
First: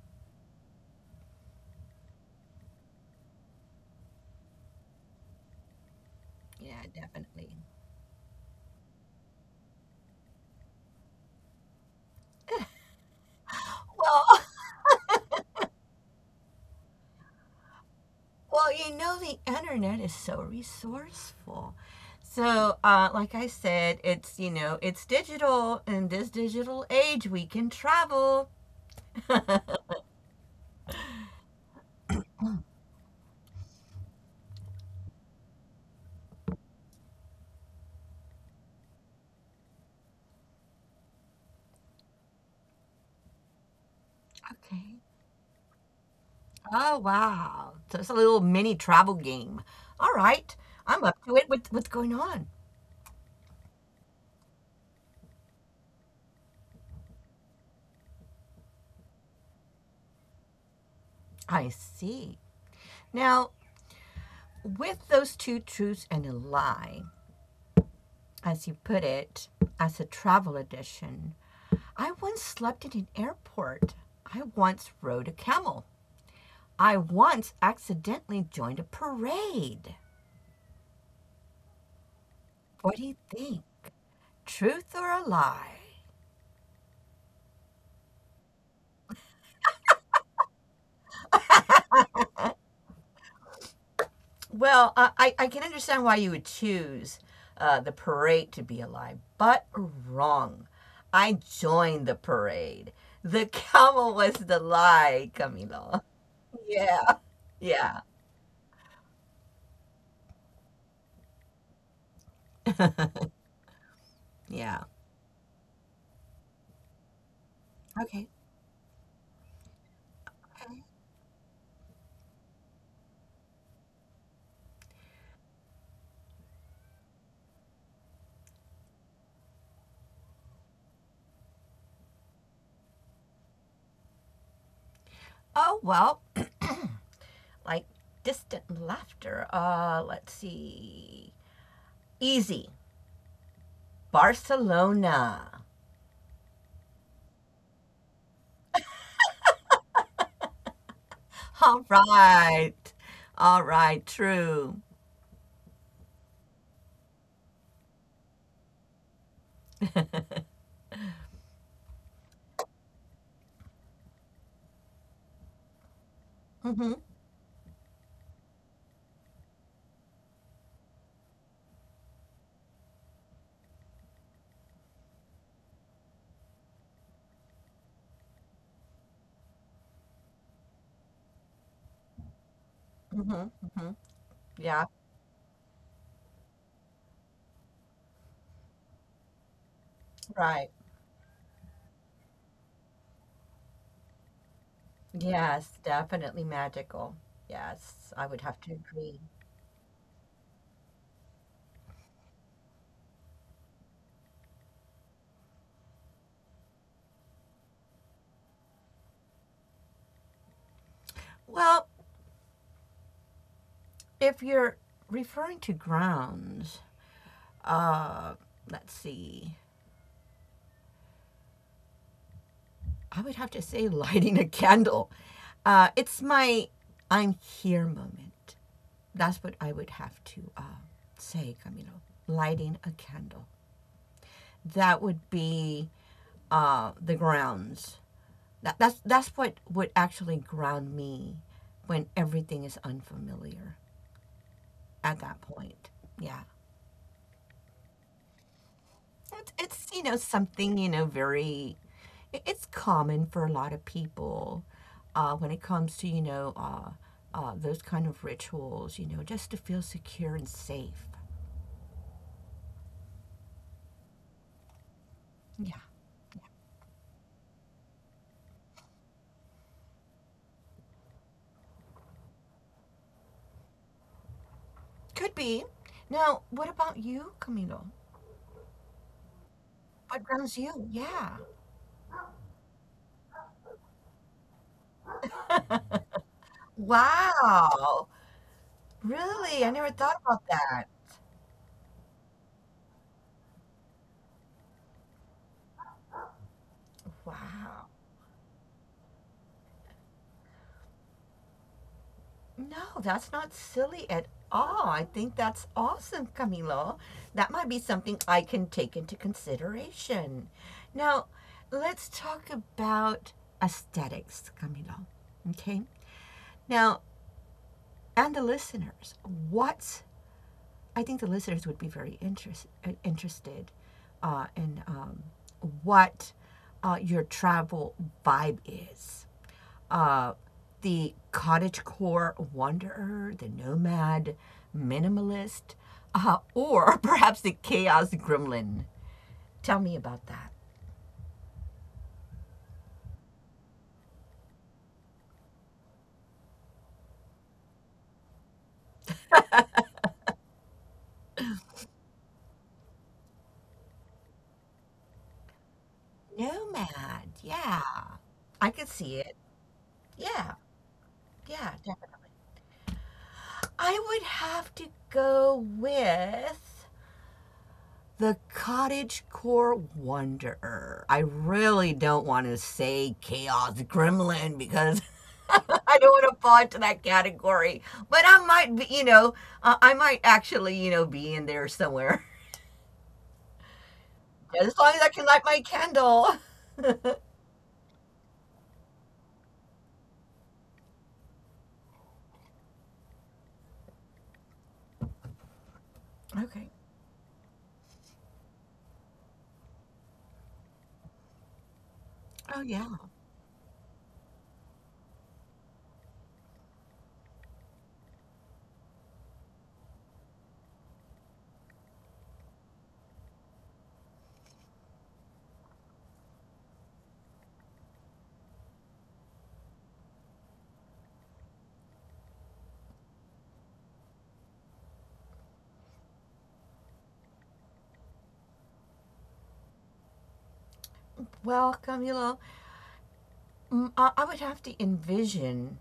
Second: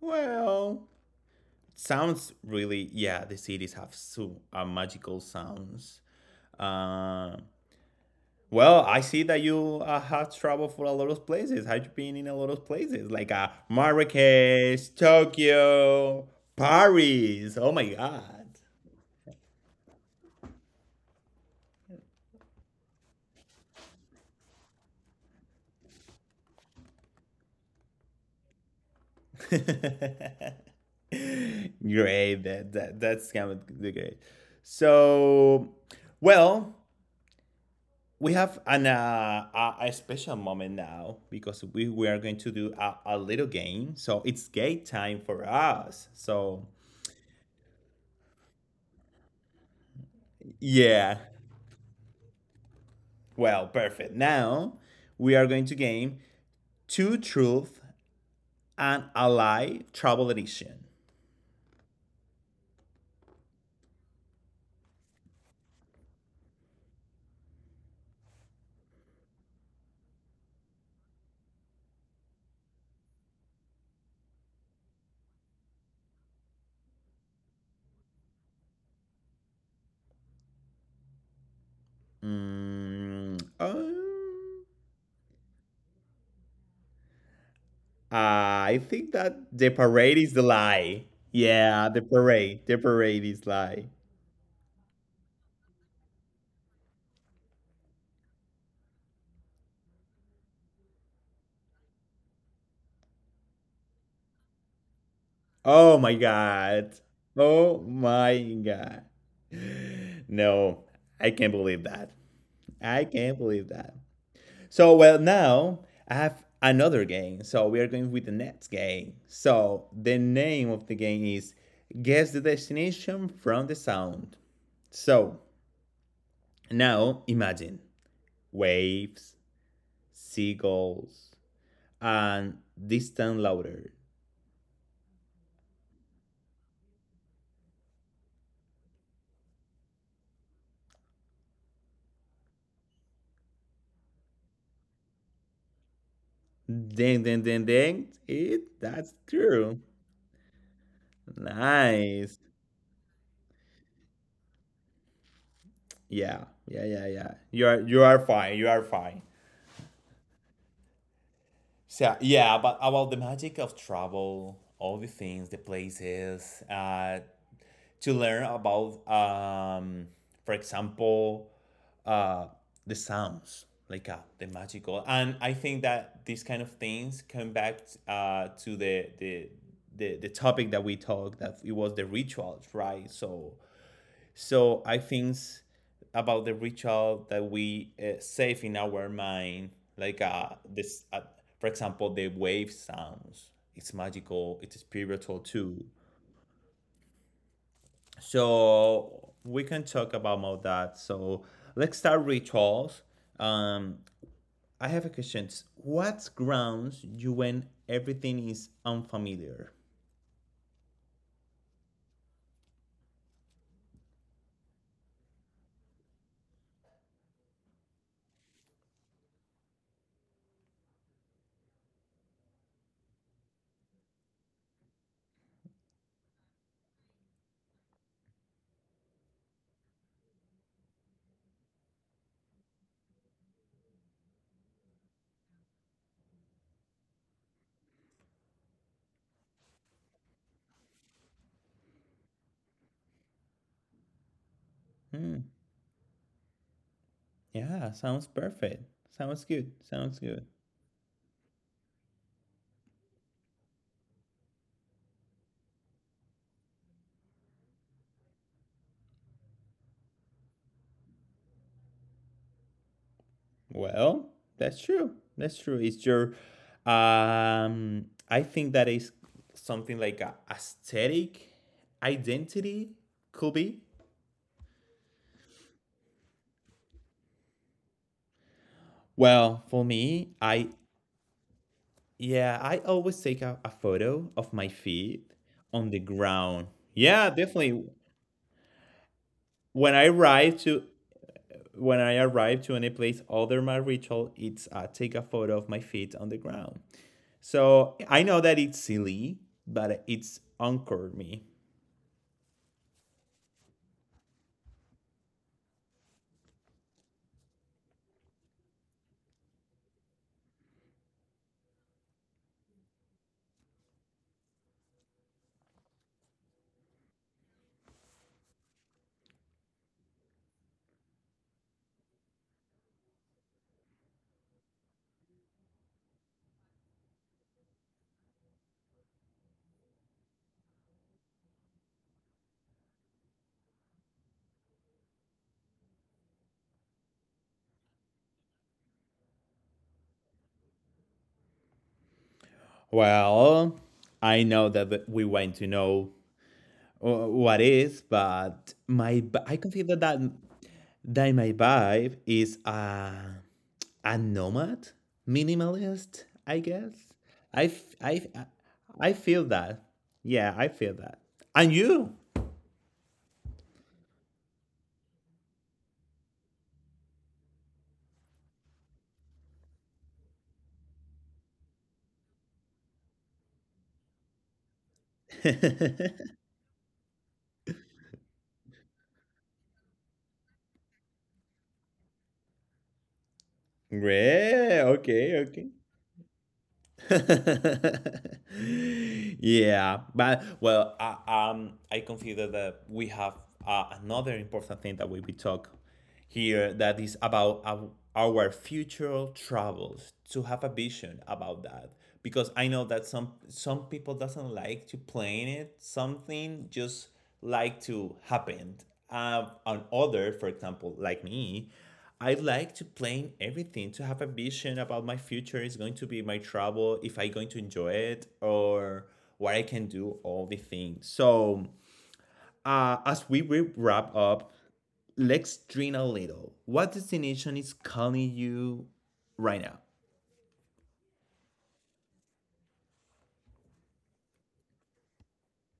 Speaker 1: Well, sounds really, yeah, the cities have so magical sounds.
Speaker 2: yeah,
Speaker 1: Uh,
Speaker 2: definitely.
Speaker 1: well, I see that you have traveled for a lot of places. Have you been in a lot of places? Like
Speaker 2: Well,
Speaker 1: Marrakesh, Tokyo, Paris. Oh my God.
Speaker 2: [LAUGHS] well, the internet is so resourceful. So, like I said, it's digital. In this digital age, we can travel.
Speaker 1: [LAUGHS] Great. That's kind of great. So, well, we have an a special moment now because we are going to do a little game. So it's game
Speaker 2: Okay.
Speaker 1: time for us. So
Speaker 2: Oh, wow. So it's a little mini travel game. All right. I'm up
Speaker 1: yeah,
Speaker 2: to it. What's going on?
Speaker 1: well, perfect. Now we are going to game two truth and a lie travel edition.
Speaker 2: I see. Now, with those two truths and a lie, as you put it, as a travel edition, I once slept in an airport. I once rode a camel. I once accidentally joined a parade. What do you
Speaker 1: mm,
Speaker 2: think?
Speaker 1: um,
Speaker 2: Truth or a lie?
Speaker 1: I think that the parade is the lie. Yeah, the parade is lie.
Speaker 2: Well, can understand why you would choose the parade to be a lie, but wrong. I joined the parade. The [LAUGHS] camel was the lie,
Speaker 1: Oh
Speaker 2: Camilo.
Speaker 1: my God.
Speaker 2: Yeah,
Speaker 1: Oh
Speaker 2: yeah,
Speaker 1: my God. [LAUGHS] No, I can't believe that. I can't believe that.
Speaker 2: yeah.
Speaker 1: So, well, now I have another game. So, we are going with
Speaker 2: Okay.
Speaker 1: the next game. So, the name of the game is Guess the Destination from the Sound. So, now imagine waves, seagulls, and distant louder.
Speaker 2: Oh, well, [CLEARS THROAT] like distant laughter. Let's see. Easy. Barcelona.
Speaker 1: Ding, ding, ding, ding. It, that's true.
Speaker 2: All
Speaker 1: Nice.
Speaker 2: right. All right, true.
Speaker 1: Yeah. You are fine. You are fine. So yeah, but about the magic of travel, all the things, the places,
Speaker 2: Mm-hmm,
Speaker 1: to learn about, for example, uh, the sounds, like the magical, and I think that these kind of things come back to the topic that we talked that it was the rituals, right?
Speaker 2: mm-hmm,
Speaker 1: So
Speaker 2: mm-hmm.
Speaker 1: so
Speaker 2: Yeah,
Speaker 1: I think about the ritual that we save in our mind, like
Speaker 2: right.
Speaker 1: this, for example, the wave sounds. It's magical. It's spiritual
Speaker 2: Yes,
Speaker 1: too.
Speaker 2: definitely magical. Yes, I would have to agree.
Speaker 1: So we can talk about more that. So let's start rituals. Um, I have a question. What grounds you when everything is unfamiliar?
Speaker 2: Well, if you're referring to grounds, uh, let's see. I would have to say [LAUGHS] lighting a candle. It's my I'm here moment. That's what I would have to say, Camilo. Lighting a candle. That would be the grounds. That's what would actually ground me when everything is unfamiliar at
Speaker 1: Hmm.
Speaker 2: that point. Yeah.
Speaker 1: Yeah, sounds perfect. Sounds
Speaker 2: It's,
Speaker 1: good.
Speaker 2: it's
Speaker 1: Sounds good.
Speaker 2: something, very, it's common for a lot of people when it comes to, those kind of rituals, just to feel secure and safe.
Speaker 1: Well, that's true. That's
Speaker 2: Yeah.
Speaker 1: true. It's your, I think that is something like a aesthetic identity could be.
Speaker 2: Could be. Now, what about you, Camilo?
Speaker 1: Well, for
Speaker 2: What
Speaker 1: me,
Speaker 2: grounds you? Yeah.
Speaker 1: yeah, I always take a photo of my feet on the ground. Yeah, definitely.
Speaker 2: Wow. Really? I
Speaker 1: When
Speaker 2: never
Speaker 1: I
Speaker 2: thought about
Speaker 1: arrive to,
Speaker 2: that.
Speaker 1: when I arrive to any place, other my ritual, it's take a photo of my feet on the ground.
Speaker 2: Wow.
Speaker 1: So I know that it's silly, but it's anchored me.
Speaker 2: No, that's not silly at all. I think that's awesome, Camilo. That might be something I can take into consideration. Now, let's talk about aesthetics, Camilo. Okay? Now, and the listeners, what I think the listeners would be very interested in what your travel vibe is uh, the cottagecore wanderer, the nomad, minimalist, or [LAUGHS] perhaps the chaos gremlin. Tell me about that.
Speaker 1: Well, I know that we want to know what is, but my I consider that my vibe is a nomad, minimalist. I guess
Speaker 2: Nomad,
Speaker 1: I
Speaker 2: yeah.
Speaker 1: f- I f-
Speaker 2: I can
Speaker 1: I
Speaker 2: see it.
Speaker 1: feel that.
Speaker 2: Yeah,
Speaker 1: Yeah, I feel that.
Speaker 2: yeah,
Speaker 1: And you?
Speaker 2: definitely. I would have to go with the cottage core wonder. I really don't want to say chaos gremlin because [LAUGHS] I don't want to fall into that category. But I might be, I might actually, be in there somewhere.
Speaker 1: [LAUGHS]
Speaker 2: [LAUGHS] As
Speaker 1: Great.
Speaker 2: long as I can
Speaker 1: Okay.
Speaker 2: light my
Speaker 1: Okay.
Speaker 2: candle. [LAUGHS] Okay.
Speaker 1: [LAUGHS] Yeah, but well, I consider that we have another important thing that we will talk here that is about our future travels to have a vision about that, because
Speaker 2: Oh,
Speaker 1: I know
Speaker 2: yeah.
Speaker 1: that some people doesn't like to plan it. Something just like to happen. On other, for example, like me, I like to plan everything to have a vision about my future is going to be my travel, if I going to enjoy it or what I can do, all the things. So as we wrap up, let's dream a little. What destination is calling you right now?
Speaker 2: Welcome, hello. I would have to envision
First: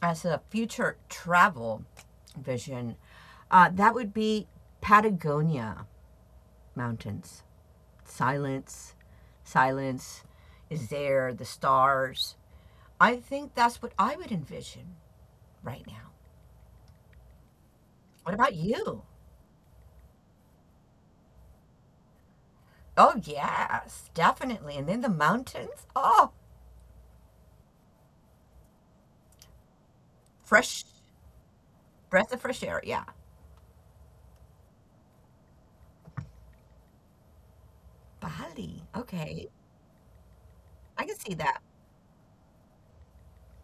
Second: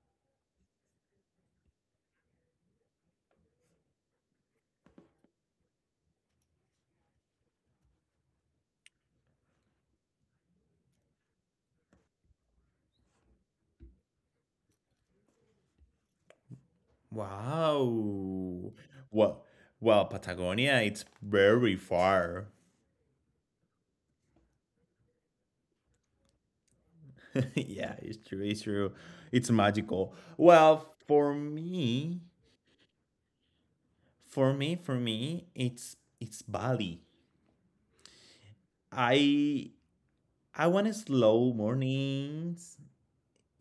Speaker 2: as a future travel vision, that would be Patagonia mountains, silence, silence is there, the stars. I think that's what I would envision right now. What about
Speaker 1: Wow.
Speaker 2: you?
Speaker 1: Well, well, Patagonia, it's very far.
Speaker 2: Oh, yes, definitely. And then the mountains. Oh,
Speaker 1: [LAUGHS] Yeah, it's true. It's true. It's magical.
Speaker 2: fresh
Speaker 1: Well, for me,
Speaker 2: breath of fresh air. Yeah.
Speaker 1: for me, it's Bali.
Speaker 2: Bali. Okay.
Speaker 1: I I want
Speaker 2: I can see
Speaker 1: slow
Speaker 2: that.
Speaker 1: mornings.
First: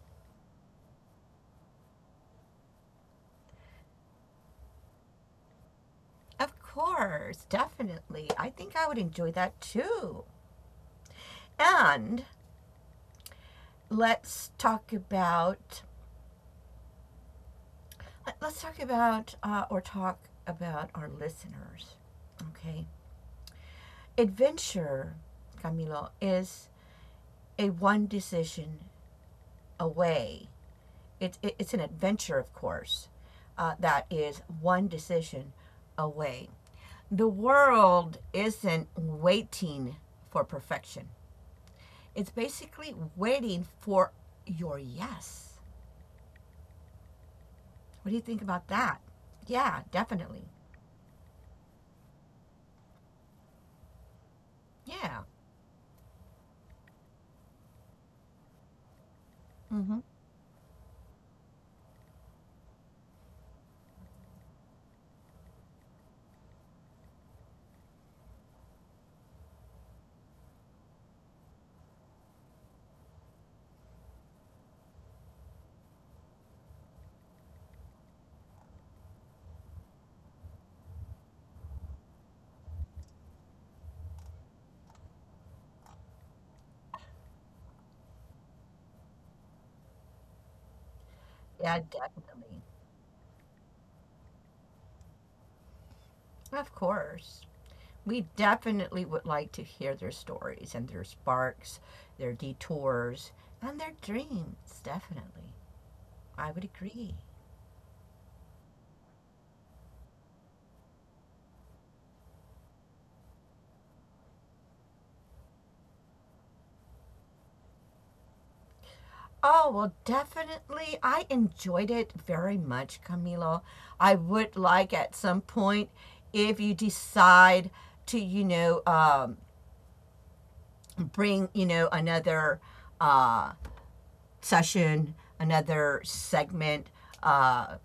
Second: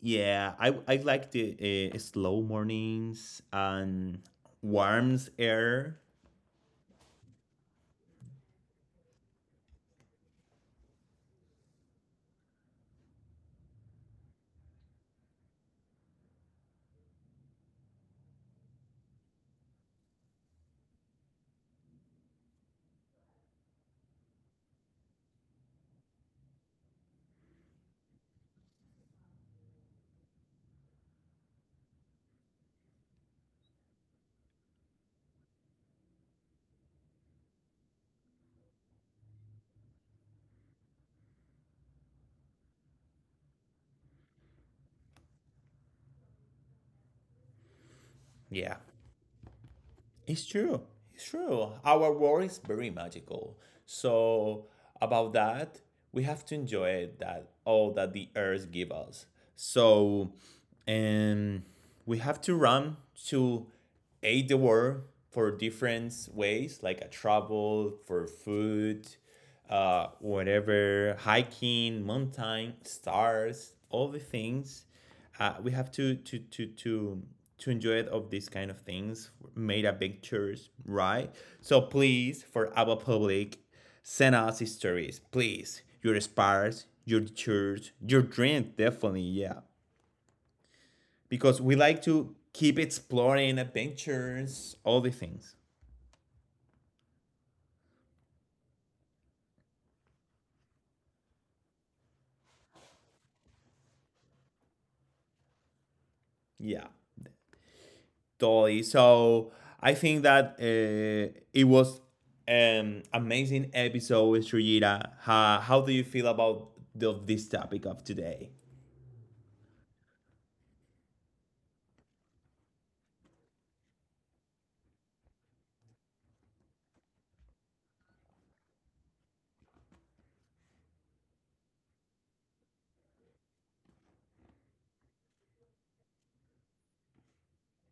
Speaker 1: Yeah, I like the slow mornings and warm air.
Speaker 2: Of course, definitely. I think I would enjoy that too. And let's talk about, or talk about our listeners. Okay. Adventure, Camilo, is a one decision away. It's an adventure, of course, that is one decision away. The world isn't waiting for perfection, it's basically waiting for your yes. What do you think about
Speaker 1: Yeah.
Speaker 2: that? Yeah,
Speaker 1: It's
Speaker 2: definitely.
Speaker 1: true. It's true. Our world is very magical. So
Speaker 2: Yeah.
Speaker 1: about that, we have to enjoy it, that all that the earth give us.
Speaker 2: Hmm.
Speaker 1: So and we have to run to aid the world for different ways, like a travel, for food, whatever, hiking, mountain, stars, all the things we have to enjoy it of these kind of things made up pictures right. So please for our public send us stories please your spars your church your dream definitely yeah because we
Speaker 2: Yeah,
Speaker 1: like to
Speaker 2: definitely.
Speaker 1: keep exploring adventures all the things.
Speaker 2: Of course. We definitely would like to hear their stories and their sparks, their detours, and their dreams. Definitely. I would
Speaker 1: Yeah.
Speaker 2: agree.
Speaker 1: Totally. So I think that it was an amazing episode with Shujira. How do you feel about this topic of today?
Speaker 2: Oh, well, definitely. I enjoyed it very much, Camilo. I would like at some point, if you decide to, bring, another uh, session, another segment, uh,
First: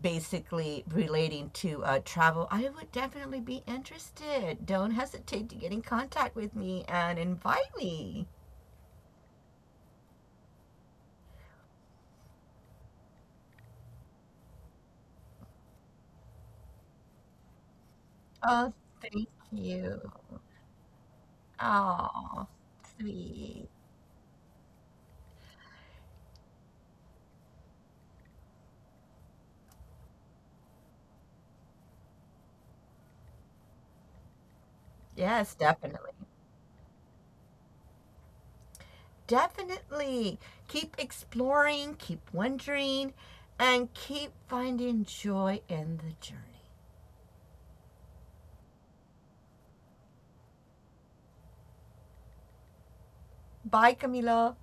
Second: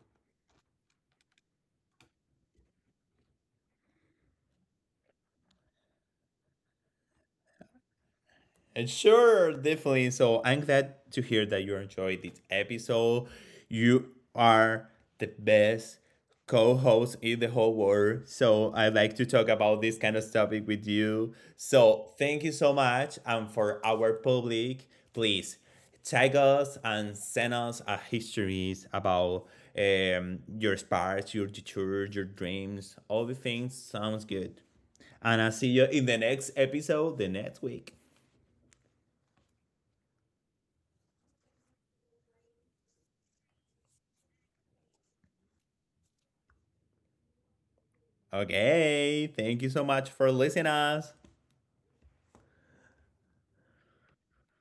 Speaker 2: basically relating to travel, I would definitely be interested. Don't hesitate to get in contact with me and invite me.
Speaker 1: And sure, definitely. So I'm glad to hear that you enjoyed this episode. You are the best co-host in the whole world.
Speaker 2: Oh,
Speaker 1: So I like to
Speaker 2: thank
Speaker 1: talk about this
Speaker 2: you.
Speaker 1: kind of topic with you. So thank
Speaker 2: Oh,
Speaker 1: you so much. And
Speaker 2: sweet.
Speaker 1: for our public, please tag us and send us histories about your sparks, your future, your dreams, all the things. Sounds good. And I'll
Speaker 2: Yes,
Speaker 1: see you in
Speaker 2: definitely.
Speaker 1: the next episode the next week.
Speaker 2: Definitely. Keep exploring, keep wondering, and keep finding joy in the journey.
Speaker 1: Okay, thank you so much for listening us.
Speaker 2: Bye, Camilo.